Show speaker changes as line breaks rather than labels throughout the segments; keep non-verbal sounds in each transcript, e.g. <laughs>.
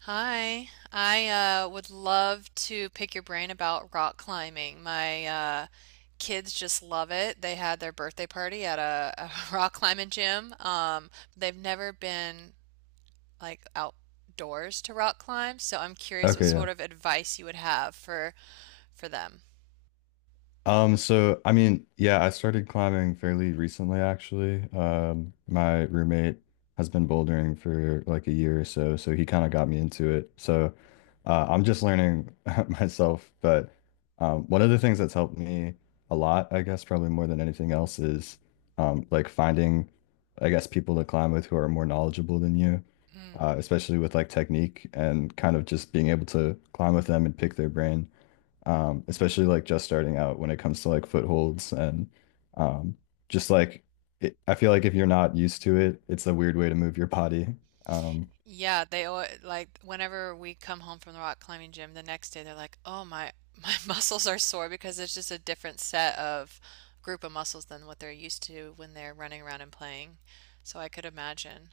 Hi, I would love to pick your brain about rock climbing. My kids just love it. They had their birthday party at a <laughs> rock climbing gym. They've never been like outdoors to rock climb, so I'm curious what
Okay, yeah.
sort of advice you would have for them.
So I mean, yeah, I started climbing fairly recently actually. My roommate has been bouldering for like a year or so, so he kind of got me into it. So, I'm just learning <laughs> myself, but one of the things that's helped me a lot, I guess, probably more than anything else is like finding, I guess, people to climb with who are more knowledgeable than you,
Mm.
especially with like technique and kind of just being able to climb with them and pick their brain. Especially like just starting out when it comes to like footholds and um, just like it, I feel like if you're not used to it, it's a weird way to move your body. Um,
Yeah, they al like whenever we come home from the rock climbing gym the next day, they're like, "Oh my, my <laughs> muscles are sore because it's just a different set of group of muscles than what they're used to when they're running around and playing." So I could imagine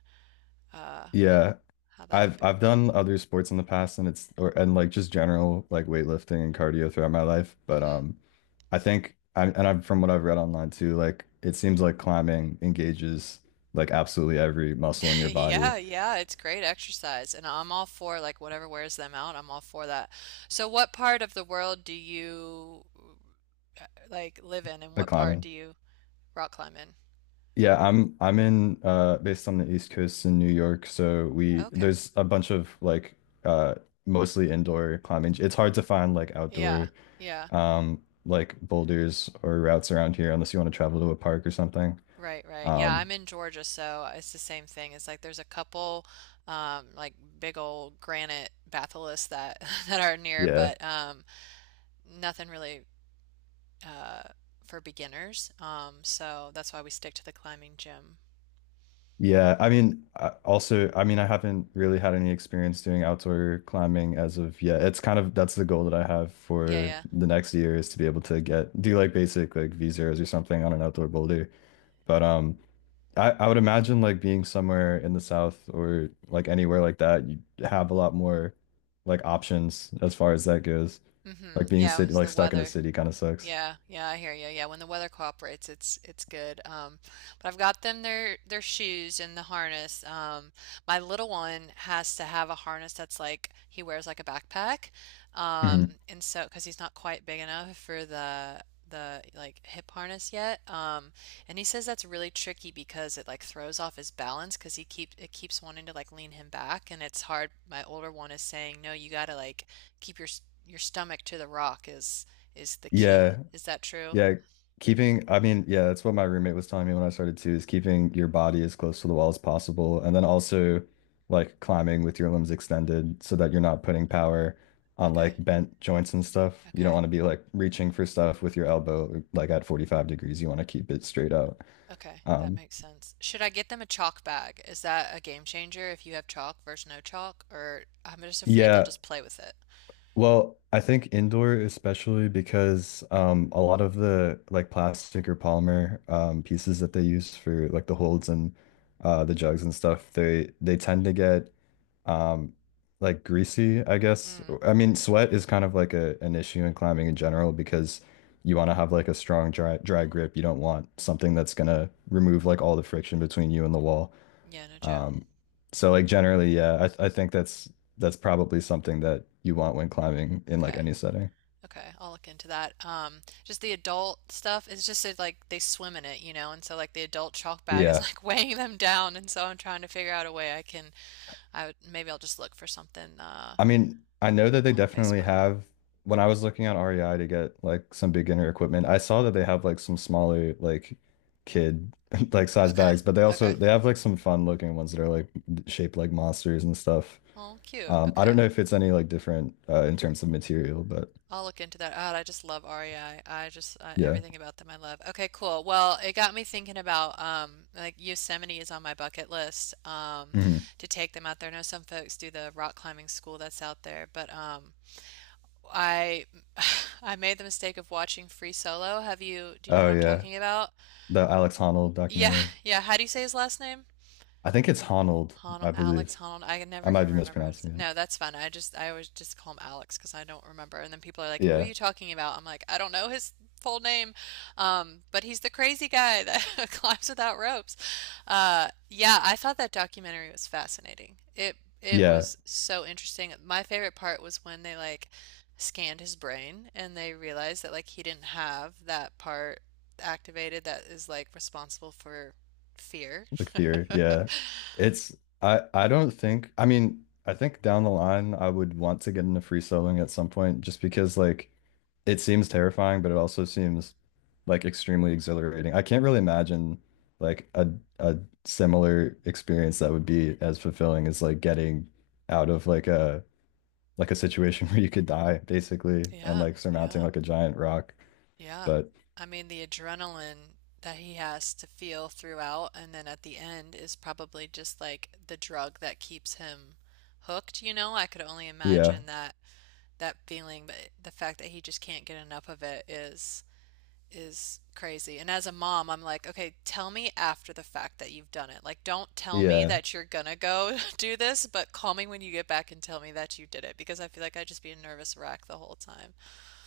uh,
yeah,
how that could
I've
be.
I've done other sports in the past and it's or and like just general like weightlifting and cardio throughout my life, but
hmm
I think I've from what I've read online too, like it seems like climbing engages like absolutely every muscle in
<laughs>
your body.
Yeah, yeah, it's great exercise, and I'm all for like whatever wears them out. I'm all for that. So, what part of the world do you like live in, and
Like
what part
climbing.
do you rock climb in?
Yeah, I'm in based on the East Coast in New York, so we
Okay.
there's a bunch of like uh mostly indoor climbing. It's hard to find like
Yeah,
outdoor
yeah.
like boulders or routes around here unless you want to travel to a park or something.
Right, right. Yeah,
Um
I'm in Georgia, so it's the same thing. It's like there's a couple like big old granite batholiths that <laughs> that are near,
yeah.
but nothing really uh for beginners. So that's why we stick to the climbing gym.
Yeah, I mean I also I mean I haven't really had any experience doing outdoor climbing as of yet. It's kind of that's the goal that I have for
Yeah,
the next year is to be able to get do like basic like V zeros or something on an outdoor boulder. But I would imagine like being somewhere in the South or like anywhere like that, you have a lot more like options as far as that goes.
yeah.
Like being
Yeah, it
city
was
like
the
stuck in a
weather.
city kind of sucks.
Yeah, yeah, I hear you. Yeah, when the weather cooperates, it's good. But I've got them their shoes and the harness. My little one has to have a harness that's like he wears like a backpack. Um,
hmm
and so because he's not quite big enough for the like hip harness yet. And he says that's really tricky because it like throws off his balance because he keeps wanting to like lean him back and it's hard. My older one is saying, "No, you gotta like keep your your stomach to the rock is the key.
Yeah.
Is that true?
Yeah. Keeping, I mean, yeah, that's what my roommate was telling me when I started too, is keeping your body as close to the wall as possible. And then also like climbing with your limbs extended so that you're not putting power on
Okay.
like bent joints and stuff. You don't
Okay.
want to be like reaching for stuff with your elbow like at 45 degrees. You want to keep it straight out.
Okay. That
Um,
makes sense. Should I get them a chalk bag? Is that a game changer if you have chalk versus no chalk? Or I'm just afraid they'll
Yeah,
just play with it.
well, I think indoor especially because a lot of the like plastic or polymer pieces that they use for like the holds and the jugs and stuff, they tend to get um like greasy, I guess.
Mm.
I mean, sweat is kind of like a an issue in climbing in general because you want to have like a strong dry grip. You don't want something that's gonna remove like all the friction between you and the wall.
Yeah, no joke.
Um, so like generally, yeah, I think that's probably something that you want when climbing in like
Okay.
any setting.
Okay. I'll look into that. Just the adult stuff is just that, like they swim in it, and so like the adult chalk bag is
Yeah.
like <laughs> weighing them down, and so I'm trying to figure out a way I would maybe I'll just look for something
I mean, I know that they
on
definitely
Facebook.
have when I was looking on REI to get like some beginner equipment, I saw that they have like some smaller like kid <laughs> like size
Okay.
bags, but
Okay.
they have like some fun looking ones that are like shaped like monsters and stuff.
Oh, cute.
I don't
Okay.
know if it's any like different in terms of material, but
I'll look into that. God, I just love REI. I just
yeah.
everything about them I love. Okay, cool. Well, it got me thinking about like Yosemite is on my bucket list
Mhm.
to take them out there. I know some folks do the rock climbing school that's out there, but I <sighs> I made the mistake of watching Free Solo. Have you do you know
Oh
what I'm
yeah.
talking about?
The Alex Honnold
Yeah,
documentary.
yeah. How do you say his last name?
I think it's Honold,
Honnold,
I
Alex
believe.
Honnold. I
I
never
might
can
be
remember how to say.
mispronouncing
No, that's fine. I always just call him Alex because I don't remember. And then people are
it.
like, "Who are
Yeah.
you talking about?" I'm like, "I don't know his full name," but he's the crazy guy that <laughs> climbs without ropes. Yeah, I thought that documentary was fascinating. It
Yeah.
was so interesting. My favorite part was when they like scanned his brain and they realized that like he didn't have that part activated that is like responsible for fear.
Like fear.
<laughs>
Yeah. It's I don't think I mean, I think down the line I would want to get into free soloing at some point just because like it seems terrifying, but it also seems like extremely exhilarating. I can't really imagine like a similar experience that would be as fulfilling as like getting out of like a situation <laughs> where you could die basically and
Yeah,
like surmounting
yeah,
like a giant rock.
yeah.
But
I mean, the adrenaline that he has to feel throughout and then at the end is probably just like the drug that keeps him hooked, you know? I could only
yeah.
imagine that feeling, but the fact that he just can't get enough of it is crazy. And as a mom, I'm like, okay, tell me after the fact that you've done it. Like, don't tell me
Yeah.
that you're gonna go <laughs> do this, but call me when you get back and tell me that you did it because I feel like I'd just be a nervous wreck the whole time.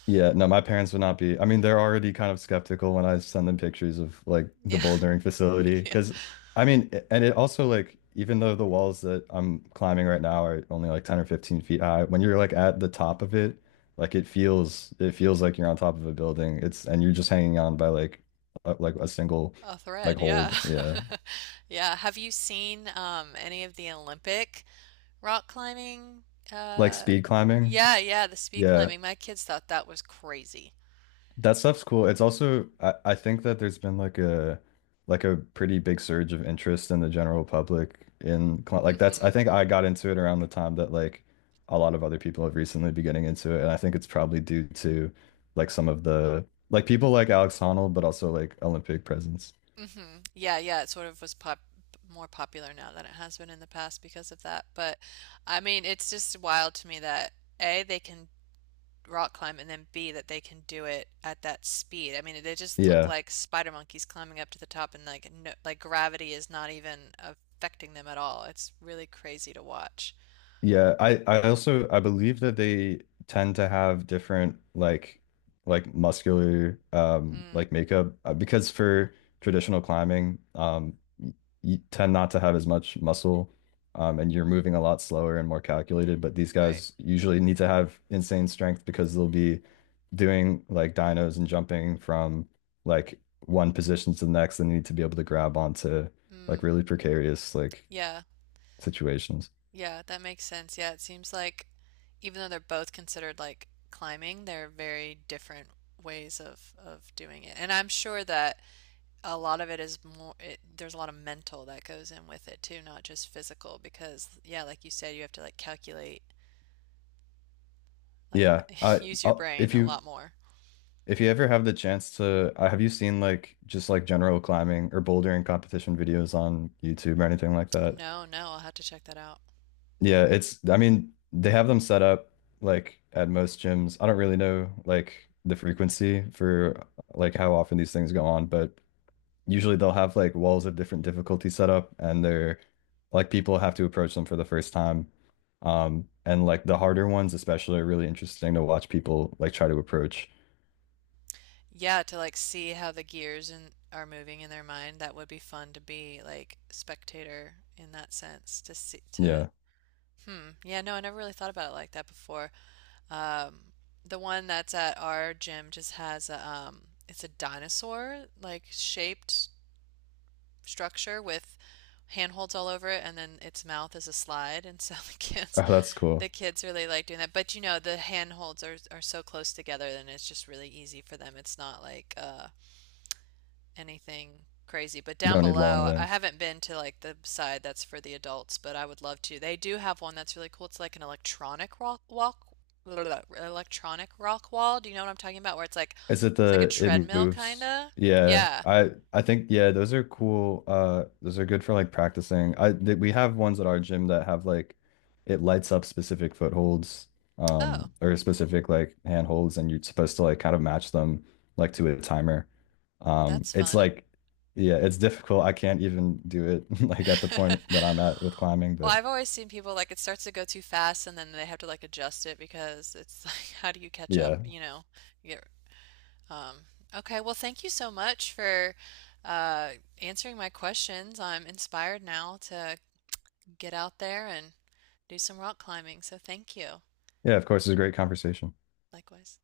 Yeah. No, my parents would not be. I mean, they're already kind of skeptical when I send them pictures of like the
Yeah.
bouldering facility.
<laughs> yeah.
Cause I mean, I- and it also like, even though the walls that I'm climbing right now are only like 10 or 15 feet high, when you're like at the top of it, like it feels like you're on top of a building. It's, and you're just hanging on by like, like a single
A
like
thread, yeah.
hold.
<laughs>
Yeah.
Yeah. Have you seen any of the Olympic rock climbing?
Like
Uh
speed climbing.
yeah, yeah, the speed
Yeah.
climbing. My kids thought that was crazy.
That stuff's cool. It's also I think that there's been like a pretty big surge of interest in the general public in like that's I
hmm
think I got into it around the time that like a lot of other people have recently been getting into it and I think it's probably due to like some of the like people like Alex Honnold but also like Olympic presence.
Yeah, yeah, it sort of was pop more popular now than it has been in the past because of that. But I mean, it's just wild to me that A, they can rock climb and then B that they can do it at that speed. I mean, they just look
Yeah.
like spider monkeys climbing up to the top and like no, like gravity is not even affecting them at all. It's really crazy to watch.
Yeah, I also I believe that they tend to have different like muscular
Mm,
like makeup because for traditional climbing you tend not to have as much muscle and you're moving a lot slower and more calculated but these
right.
guys usually need to have insane strength because they'll be doing like dynos and jumping from like one position to the next and need to be able to grab onto like
Mm,
really precarious like
yeah.
situations.
Yeah, that makes sense. Yeah, it seems like even though they're both considered like climbing, they're very different ways of doing it. And I'm sure that a lot of it is there's a lot of mental that goes in with it too, not just physical because yeah, like you said, you have to like calculate, like
Yeah,
<laughs> use your brain
if
a
you
lot more.
ever have the chance to, have you seen like just like general climbing or bouldering competition videos on YouTube or anything like that?
No, no, I'll have to check that out.
Yeah, it's I mean they have them set up like at most gyms. I don't really know like the frequency for like how often these things go on, but usually they'll have like walls of different difficulty set up and they're like people have to approach them for the first time. And like the harder ones especially are really interesting to watch people like try to approach.
Yeah, to like see how the gears and are moving in their mind, that would be fun to be like spectator in that sense to see to
Yeah.
hmm. Yeah, no, I never really thought about it like that before. Um, the one that's at our gym just has a it's a dinosaur like shaped structure with handholds all over it and then its mouth is a slide and so <laughs>
Oh, that's
the
cool.
kids really like doing that, but you know the handholds are so close together then it's just really easy for them. It's not like anything crazy, but
You
down
don't need long
below I
limbs.
haven't been to like the side that's for the adults, but I would love to. They do have one that's really cool. It's like an electronic rock wall. Do you know what I'm talking about, where
Is it
it's like a
the it
treadmill
moves?
kinda,
Yeah,
yeah.
I think yeah, those are cool. Those are good for like practicing. I th We have ones at our gym that have like it lights up specific footholds,
Oh,
or specific like handholds, and you're supposed to like kind of match them like to a timer.
that's
It's
fun.
like yeah, it's difficult. I can't even do it <laughs> like at the point that I'm at with
<laughs>
climbing,
Well,
but
I've always seen people like it starts to go too fast and then they have to like adjust it because it's <laughs> like how do you catch up,
yeah,
you know? You get um okay, well thank you so much for uh answering my questions. I'm inspired now to get out there and do some rock climbing. So thank you.
yeah. Of course, it's a great conversation.
Likewise.